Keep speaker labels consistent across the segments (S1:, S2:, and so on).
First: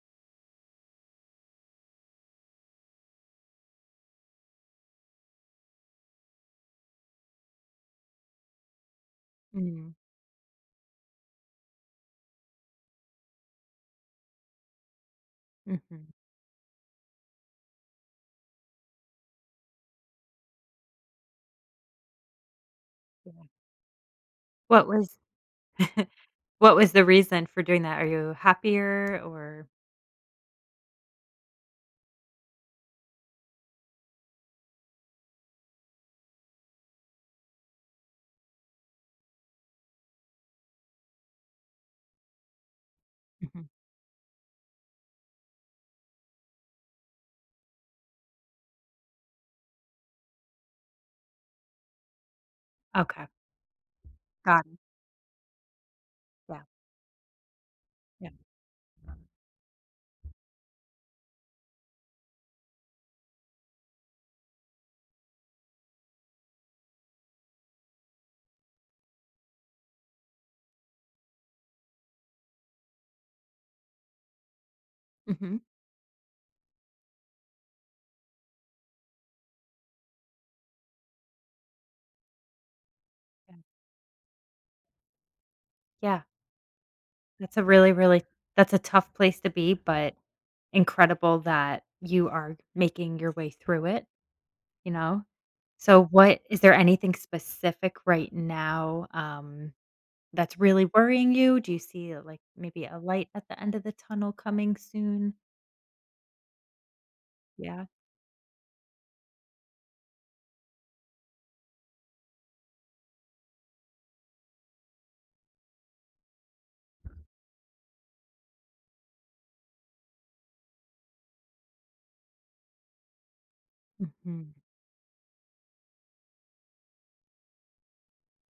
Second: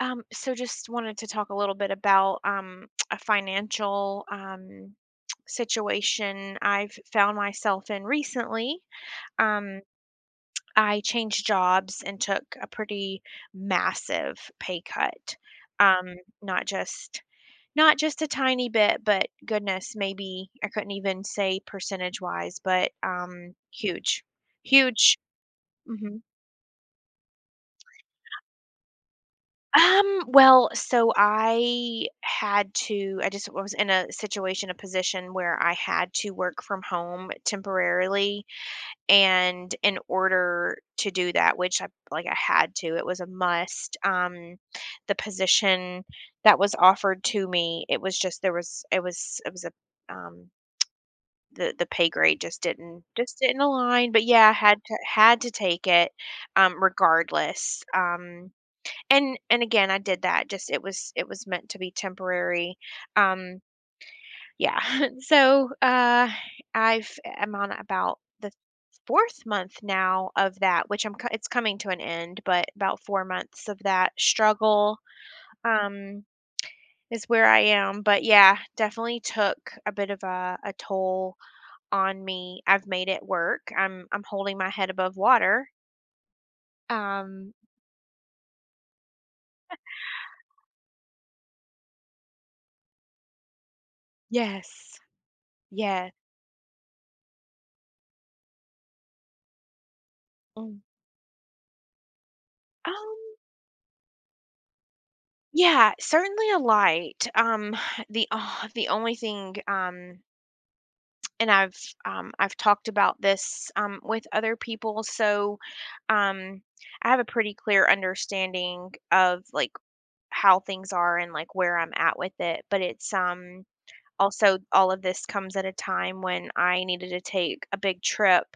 S1: So just wanted to talk a little bit about a financial situation I've found myself in recently. Um,
S2: Mm,
S1: I changed jobs and took a pretty massive pay cut.
S2: mhm.
S1: Um, not just not just a tiny bit, but goodness, maybe I couldn't even say percentage wise, but
S2: Yeah.
S1: huge,
S2: What
S1: huge.
S2: was
S1: Mm-hmm.
S2: what was the reason for doing that? Are you happier or
S1: Well, so I had to I just was in a situation, a position where I had to work from home temporarily. And in order to do that, which I like I had to, it was a
S2: mhm,
S1: must. The position that was offered to me, it was just there was it was it was a um the pay grade just
S2: okay,
S1: didn't align, but yeah, I
S2: got
S1: had
S2: it,
S1: to had to take it,
S2: yeah,
S1: regardless.
S2: yeah.
S1: And again, I did that, just it was meant to be temporary. Um, yeah. So, I've I'm on about the 4th month now of that, which I'm co it's coming to an end, but about 4 months of that struggle,
S2: Mhm.
S1: um, is where I am. But yeah, definitely took a bit of a toll on me. I've made it
S2: Yeah.
S1: work. I'm holding my head above water.
S2: Yeah,
S1: Um,
S2: that's a really, really that's a tough place to be, but incredible that you are making your way through it, you
S1: yes.
S2: know? So
S1: Yeah.
S2: what is there anything specific right now, that's
S1: Mm.
S2: really worrying you? Do you see, like, maybe a light
S1: Um
S2: at the end of the tunnel coming soon?
S1: Yeah, certainly a light.
S2: Yeah?
S1: The only thing, and I've talked about this with other people, so um, I have a pretty clear understanding of like how things are and like where I'm at with it. But it's,
S2: Mhm.
S1: also, all of this comes at a time when I needed to take a big trip,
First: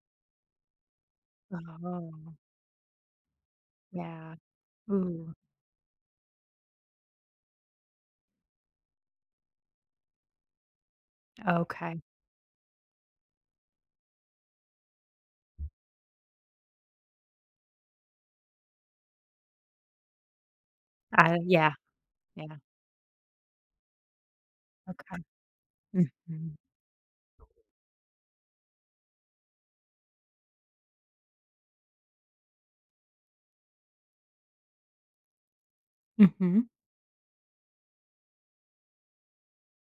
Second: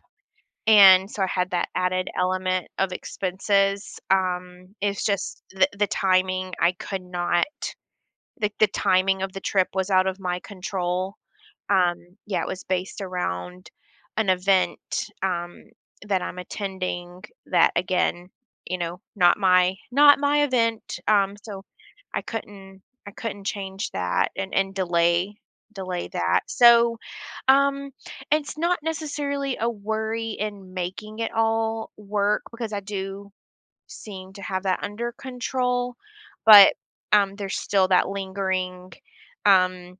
S1: and so I had that added
S2: Oh.
S1: element of expenses.
S2: Yeah.
S1: It's
S2: Ooh,
S1: just the timing. I could not, like, the timing of the trip was out of my control.
S2: okay.
S1: Um, yeah, it was based around an event, that I'm attending. That again, you know, not my event,
S2: I
S1: so
S2: yeah, yeah,
S1: I couldn't change that and
S2: okay.
S1: delay that.
S2: Mhm,
S1: So, um, it's not necessarily a worry in making it all work, because I do seem to have that under control,
S2: mhm.
S1: but, there's still that lingering, um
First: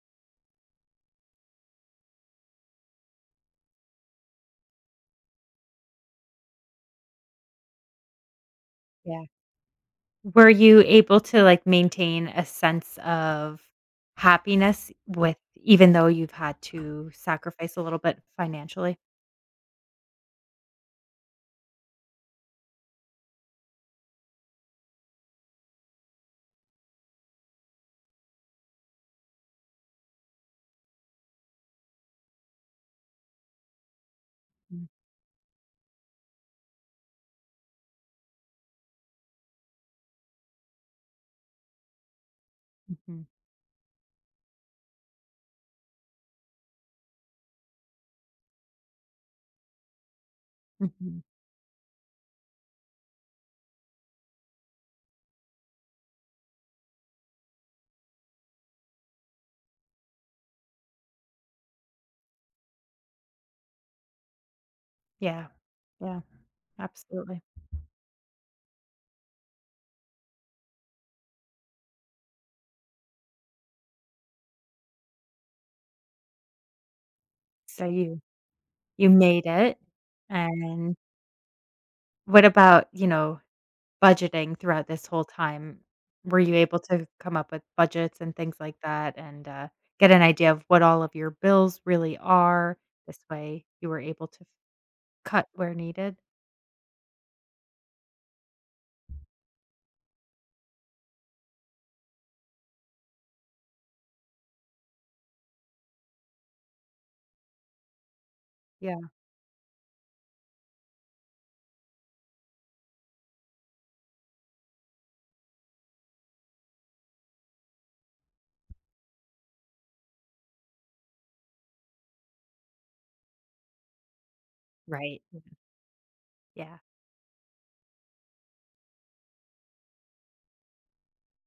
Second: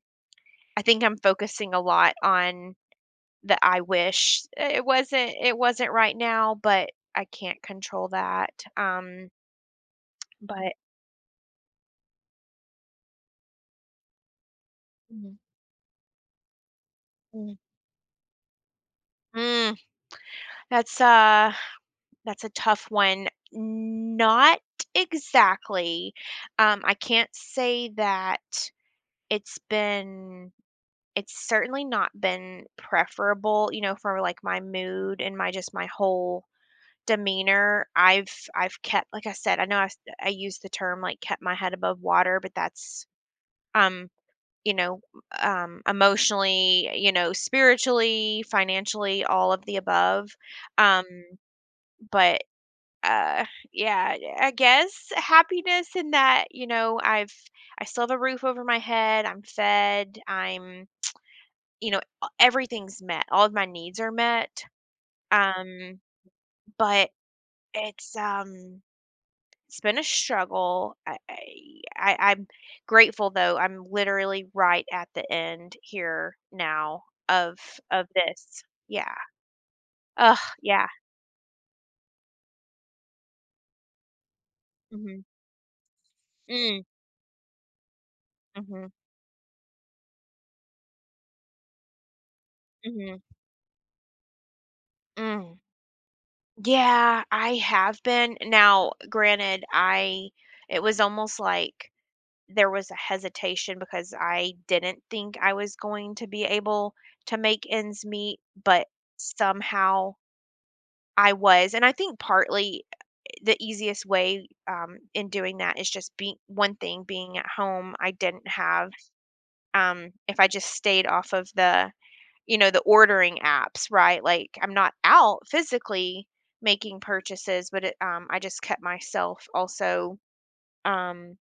S1: I think I'm focusing a lot on the "I wish." It wasn't right now, but I can't control that,
S2: Yeah.
S1: um,
S2: Were
S1: but
S2: you able to, like, maintain a sense of happiness with
S1: mhm.
S2: even though you've had to
S1: Mm.
S2: sacrifice a little bit financially?
S1: Mm, that's a tough one. Not exactly. I can't say that it's been it's certainly not been preferable, you know, for, like, my
S2: Mm,
S1: mood and my just my whole demeanor. I've kept, like I said, I know I s I use the term, like, kept my head above water, but that's,
S2: mhm,
S1: um, you know, emotionally, you know, spiritually, financially, all of the above. Um,
S2: mhm.
S1: but, uh, yeah, I guess happiness in that, you know, I still have a roof over my head, I'm fed, I'm, you know, everything's met, all of my needs are met,
S2: Yeah,
S1: um,
S2: yeah,
S1: but
S2: absolutely.
S1: it's, um it's been a struggle. I'm grateful though. I'm literally right at the end here now of
S2: So you
S1: this.
S2: you
S1: Yeah.
S2: made it,
S1: Ugh, yeah.
S2: and what about, you know, budgeting throughout this
S1: Mhm.
S2: whole time, were you able
S1: Mm,
S2: to come up with budgets and things like
S1: mhm,
S2: that and, get an idea of what all of your bills really are? This
S1: mhm,
S2: way, you were able to cut
S1: mm.
S2: where needed?
S1: Yeah, I have been. Now, granted, I it was almost like there was a hesitation because I didn't think I was going to be able to make ends meet, but
S2: Yeah.
S1: somehow I was. And I think partly, the easiest way, in doing that is just being one thing being at home. I didn't have, if I just stayed off of the, you know, the ordering apps, right? Like I'm not
S2: Right.
S1: out physically
S2: Yeah.
S1: making purchases, but it, I just kept myself also, Um,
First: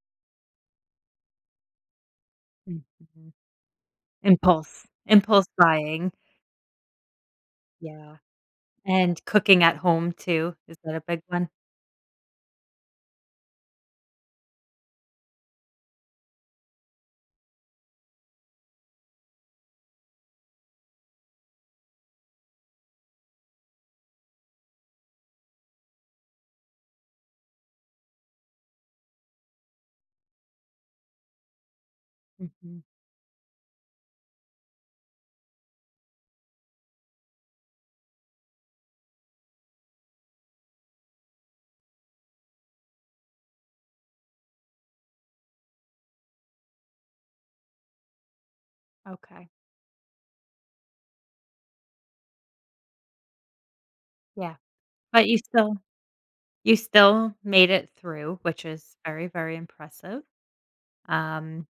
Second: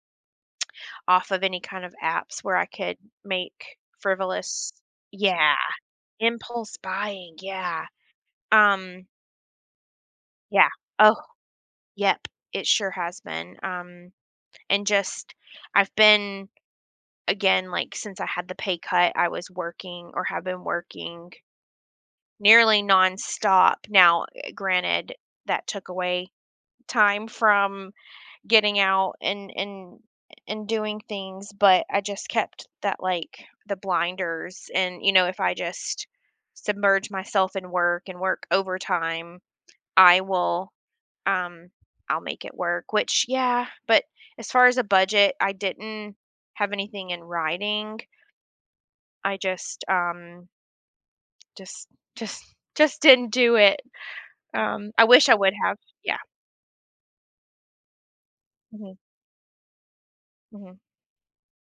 S1: off of any kind of apps where I could
S2: Mhm.
S1: make frivolous.
S2: Impulse
S1: Yeah,
S2: buying.
S1: impulse buying, yeah,
S2: Yeah,
S1: um,
S2: and cooking at home too.
S1: yeah,
S2: Is that a
S1: oh,
S2: big one?
S1: yep, it sure has been, and just I've been again, like, since I had the pay cut, I was working, or have been working, nearly nonstop. Now, granted, that took away time from getting out and doing things, but I just kept
S2: Mhm.
S1: that, like, the blinders, and you know, if I just submerge myself in work and work overtime, I will, um I'll make it work, which yeah. But as far as a budget, I didn't have anything in writing. I
S2: Okay.
S1: just just just just didn't do it.
S2: Yeah.
S1: I
S2: But
S1: wish I
S2: you
S1: would
S2: still
S1: have. Yeah.
S2: you still made it through, which
S1: Hmm.
S2: is very, very impressive.
S1: Hmm.
S2: Um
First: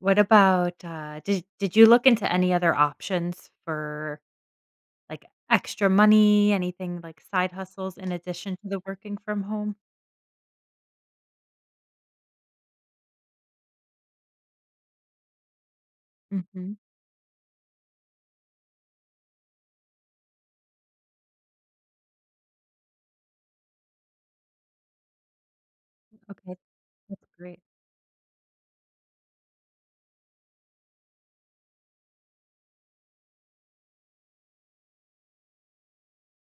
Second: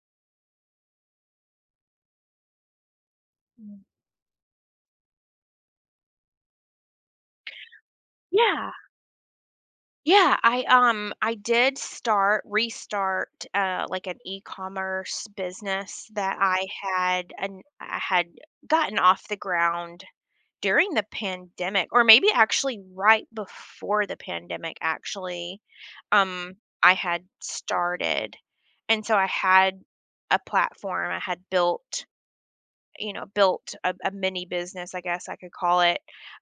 S2: What about, did you look into any other options for, like, extra money, anything like side hustles in addition to
S1: Yeah.
S2: the working from home?
S1: Yeah, I did start restart, like, an e-commerce business that I
S2: Mhm.
S1: had, and I had gotten off the ground during the pandemic, or maybe actually right before the pandemic actually.
S2: Okay,
S1: Um I
S2: that's
S1: had
S2: great.
S1: started, and so I had a platform, I had built, you know, built a mini business, I guess I could call it.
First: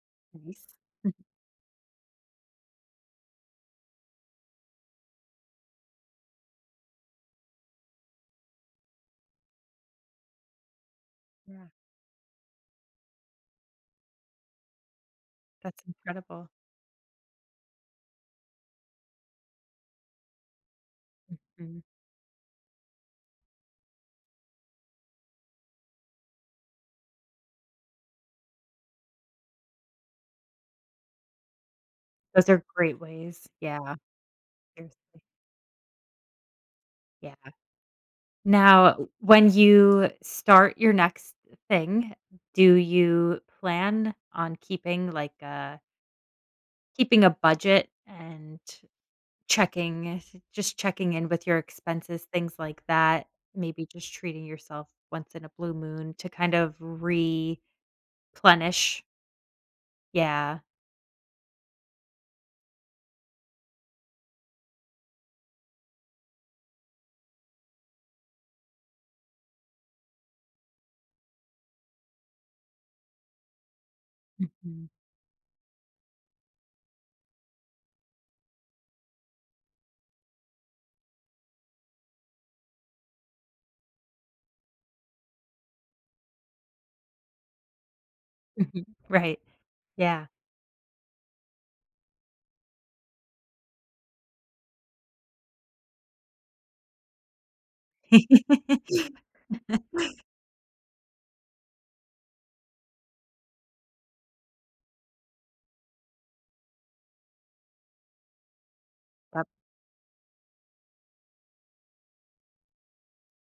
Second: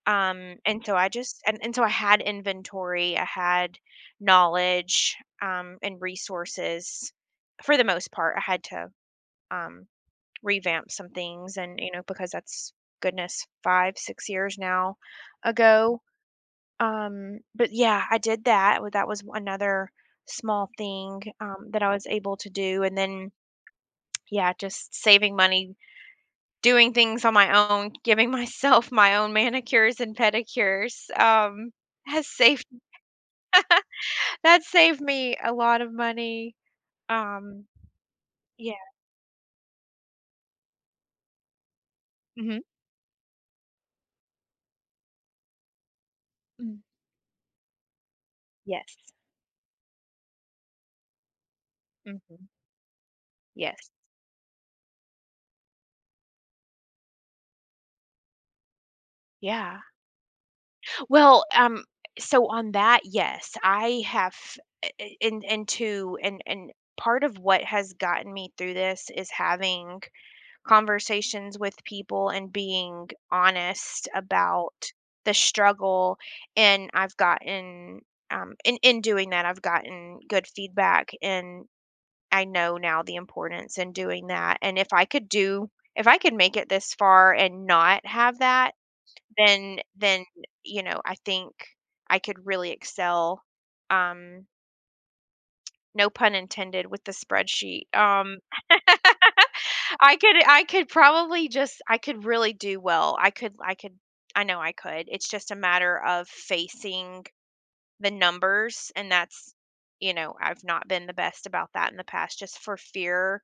S2: Nice.
S1: And so I
S2: Mhm,
S1: just, and so I had inventory, I had knowledge, and resources, for the most part. I had to, um, revamp some things,
S2: yeah,
S1: and you know, because that's, goodness, 5 6 years now
S2: that's
S1: ago.
S2: incredible.
S1: But yeah, I did that. Well, that was another small thing,
S2: Mm,
S1: that I was able to do, and then yeah, just saving money, doing things on my own, giving myself my own manicures and pedicures, has
S2: those are
S1: saved,
S2: great ways. Yeah,
S1: that saved
S2: seriously.
S1: me a lot of money,
S2: Yeah.
S1: um, yeah.
S2: Now, when you start your next thing,
S1: Mhm,
S2: do you plan on keeping, like, a
S1: mm,
S2: keeping a budget and
S1: yes,
S2: Checking just checking in with your expenses,
S1: mhm,
S2: things like that, maybe
S1: yes,
S2: just treating yourself once in a blue moon to kind of replenish.
S1: yeah.
S2: Yeah.
S1: Well, so on that, yes, I have, I in into and part of what has gotten me through this is having conversations with people and being honest
S2: Mhm,
S1: about the struggle. And I've gotten, in doing that, I've gotten good feedback, and I know now the importance in doing that. And if I could do, if I could make it this far and not have that,
S2: mhm. Right.
S1: then
S2: Yeah.
S1: you know, I think I could really excel, um no pun intended with the spreadsheet, I could really do well. I know I could. It's just a matter of facing the numbers, and
S2: Yep.
S1: that's, you know, I've not been the best about that in the past, just for fear.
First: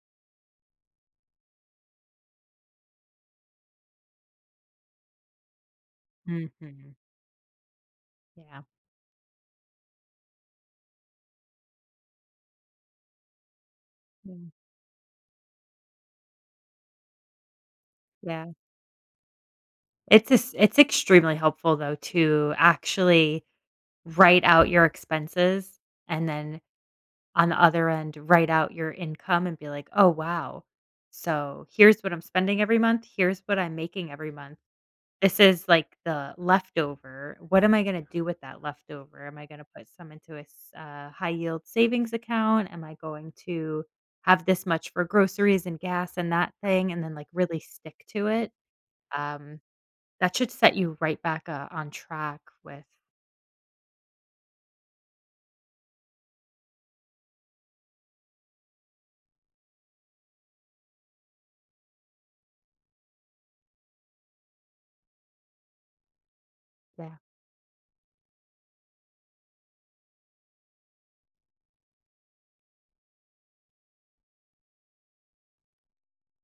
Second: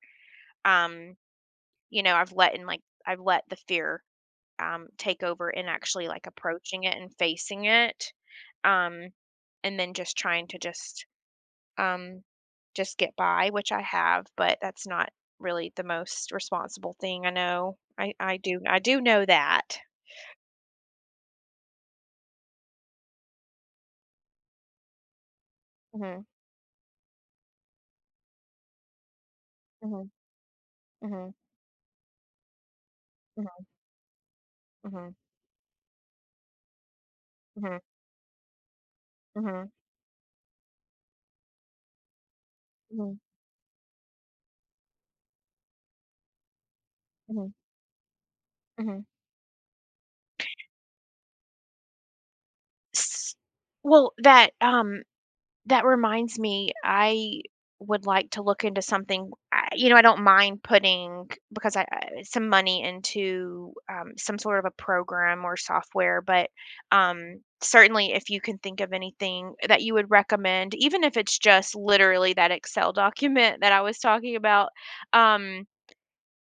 S1: Um, you know, I've let the fear, take over and actually like approaching it
S2: Mhm.
S1: and facing it.
S2: Yeah.
S1: Um and then just trying to just, um, just get by, which I have,
S2: Yeah.
S1: but that's not really the most responsible thing. I know.
S2: Yeah.
S1: I do know that.
S2: It's extremely helpful, though, to actually write out your expenses
S1: Mhm,
S2: and then on the other end, write out your income and be like, "Oh,
S1: mhm,
S2: wow.
S1: mhm,
S2: So here's what I'm spending every month. Here's what
S1: mhm,
S2: I'm making every month.
S1: mhm,
S2: This is like the leftover. What am
S1: mhm,
S2: I going to do with that leftover? Am I going to
S1: mhm,
S2: put some into a high yield savings account? Am I
S1: mhm,
S2: going to have this much for groceries and gas and that thing?" And then like
S1: mhm,
S2: really stick to it.
S1: mhm.
S2: Um, that should set you right back on track with
S1: S- Well, that reminds me, I would like to look into something. I, you know, I don't mind putting, because I some money into, some sort of a program or software, but,
S2: yeah.
S1: certainly if you can think of anything that you would recommend, even if it's just literally that Excel document that I was talking about, um,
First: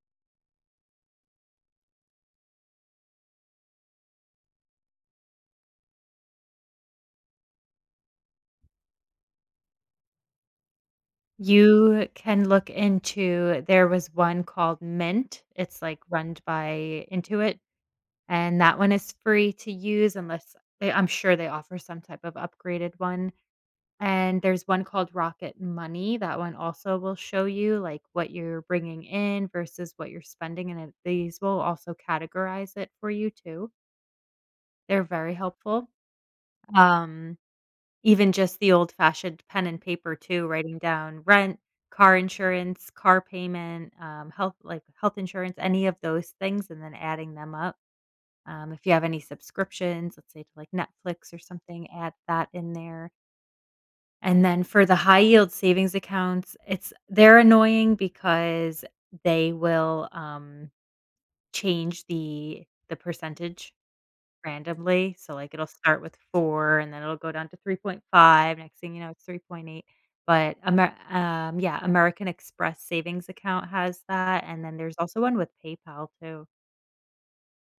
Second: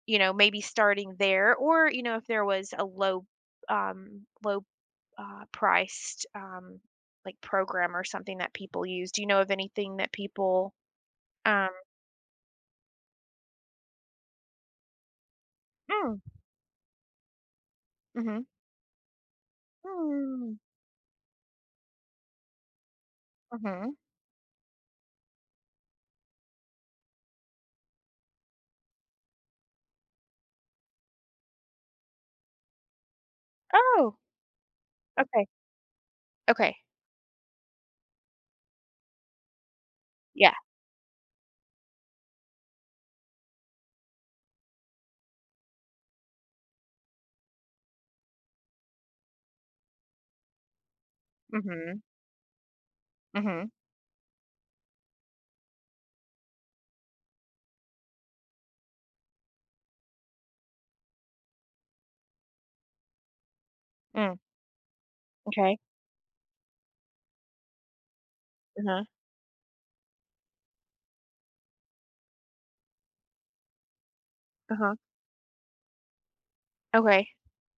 S1: you know, maybe starting there, or you know, if there was a low um low priced, like, program or something that people use. Do you know of anything that people? Um,
S2: You can look into there was one called Mint, it's, like,
S1: mm,
S2: run by Intuit,
S1: mm-hmm,
S2: and that one is free to use unless
S1: mm,
S2: they I'm sure they offer some type of upgraded one,
S1: mm-hmm.
S2: and there's one called Rocket Money. That one also will show you, like, what you're bringing in versus what you're spending, and it these will also categorize it for you too.
S1: Oh,
S2: They're very
S1: okay,
S2: helpful,
S1: okay,
S2: um, even just the old-fashioned pen and paper too,
S1: yeah.
S2: writing down rent, car insurance, car payment, health insurance, any of those things, and then adding them up. If you have any subscriptions, let's say to, like, Netflix or something,
S1: Mm-hmm,
S2: add that in there.
S1: mm-hmm,
S2: And then for the high yield savings accounts, it's they're annoying because they will, change the percentage
S1: mm,
S2: randomly. So, like, it'll
S1: okay,
S2: start with 4 and then it'll go down to 3.5, next thing you
S1: uh-huh,
S2: know, it's 3.8. But Amer yeah, American Express savings account has that, and then
S1: uh-huh,
S2: there's also one with PayPal too.
S1: okay.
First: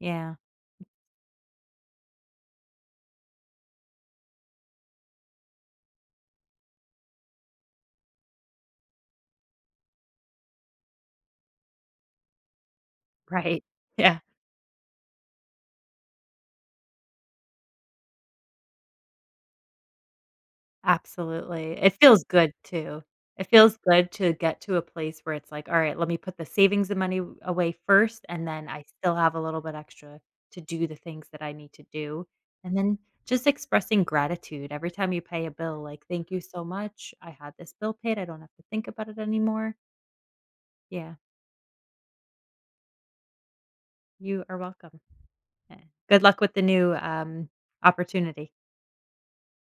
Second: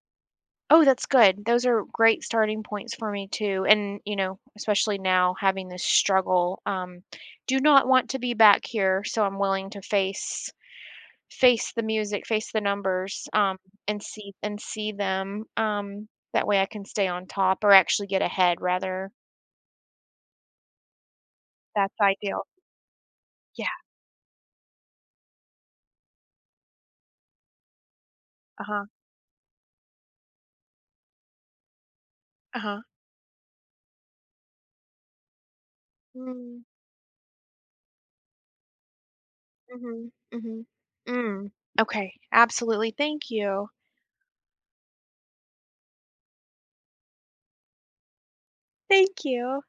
S2: Yeah,
S1: Oh, that's good. Those are great starting points for me too. And you know, especially now having this struggle, do not want to be back here, so I'm willing to face, face the numbers,
S2: right.
S1: and
S2: Yeah.
S1: see, them, that way I can stay on top, or actually get ahead rather.
S2: Absolutely.
S1: That's
S2: It feels
S1: ideal.
S2: good too. It
S1: Yeah,
S2: feels good to get to a place where it's like, "All right, let me put the savings and money w away first, and then I
S1: uh-huh,
S2: still have a little bit extra to do the things that I need to do." And
S1: uh-huh.
S2: then just expressing gratitude every time you pay a bill, like, "Thank you
S1: Mm,
S2: so much. I had this bill paid. I don't have to think about it anymore."
S1: mhm, mhm.
S2: Yeah,
S1: Mm, okay, absolutely, thank you.
S2: you are welcome. Eh, good luck with the new, opportunity.
S1: Thank you.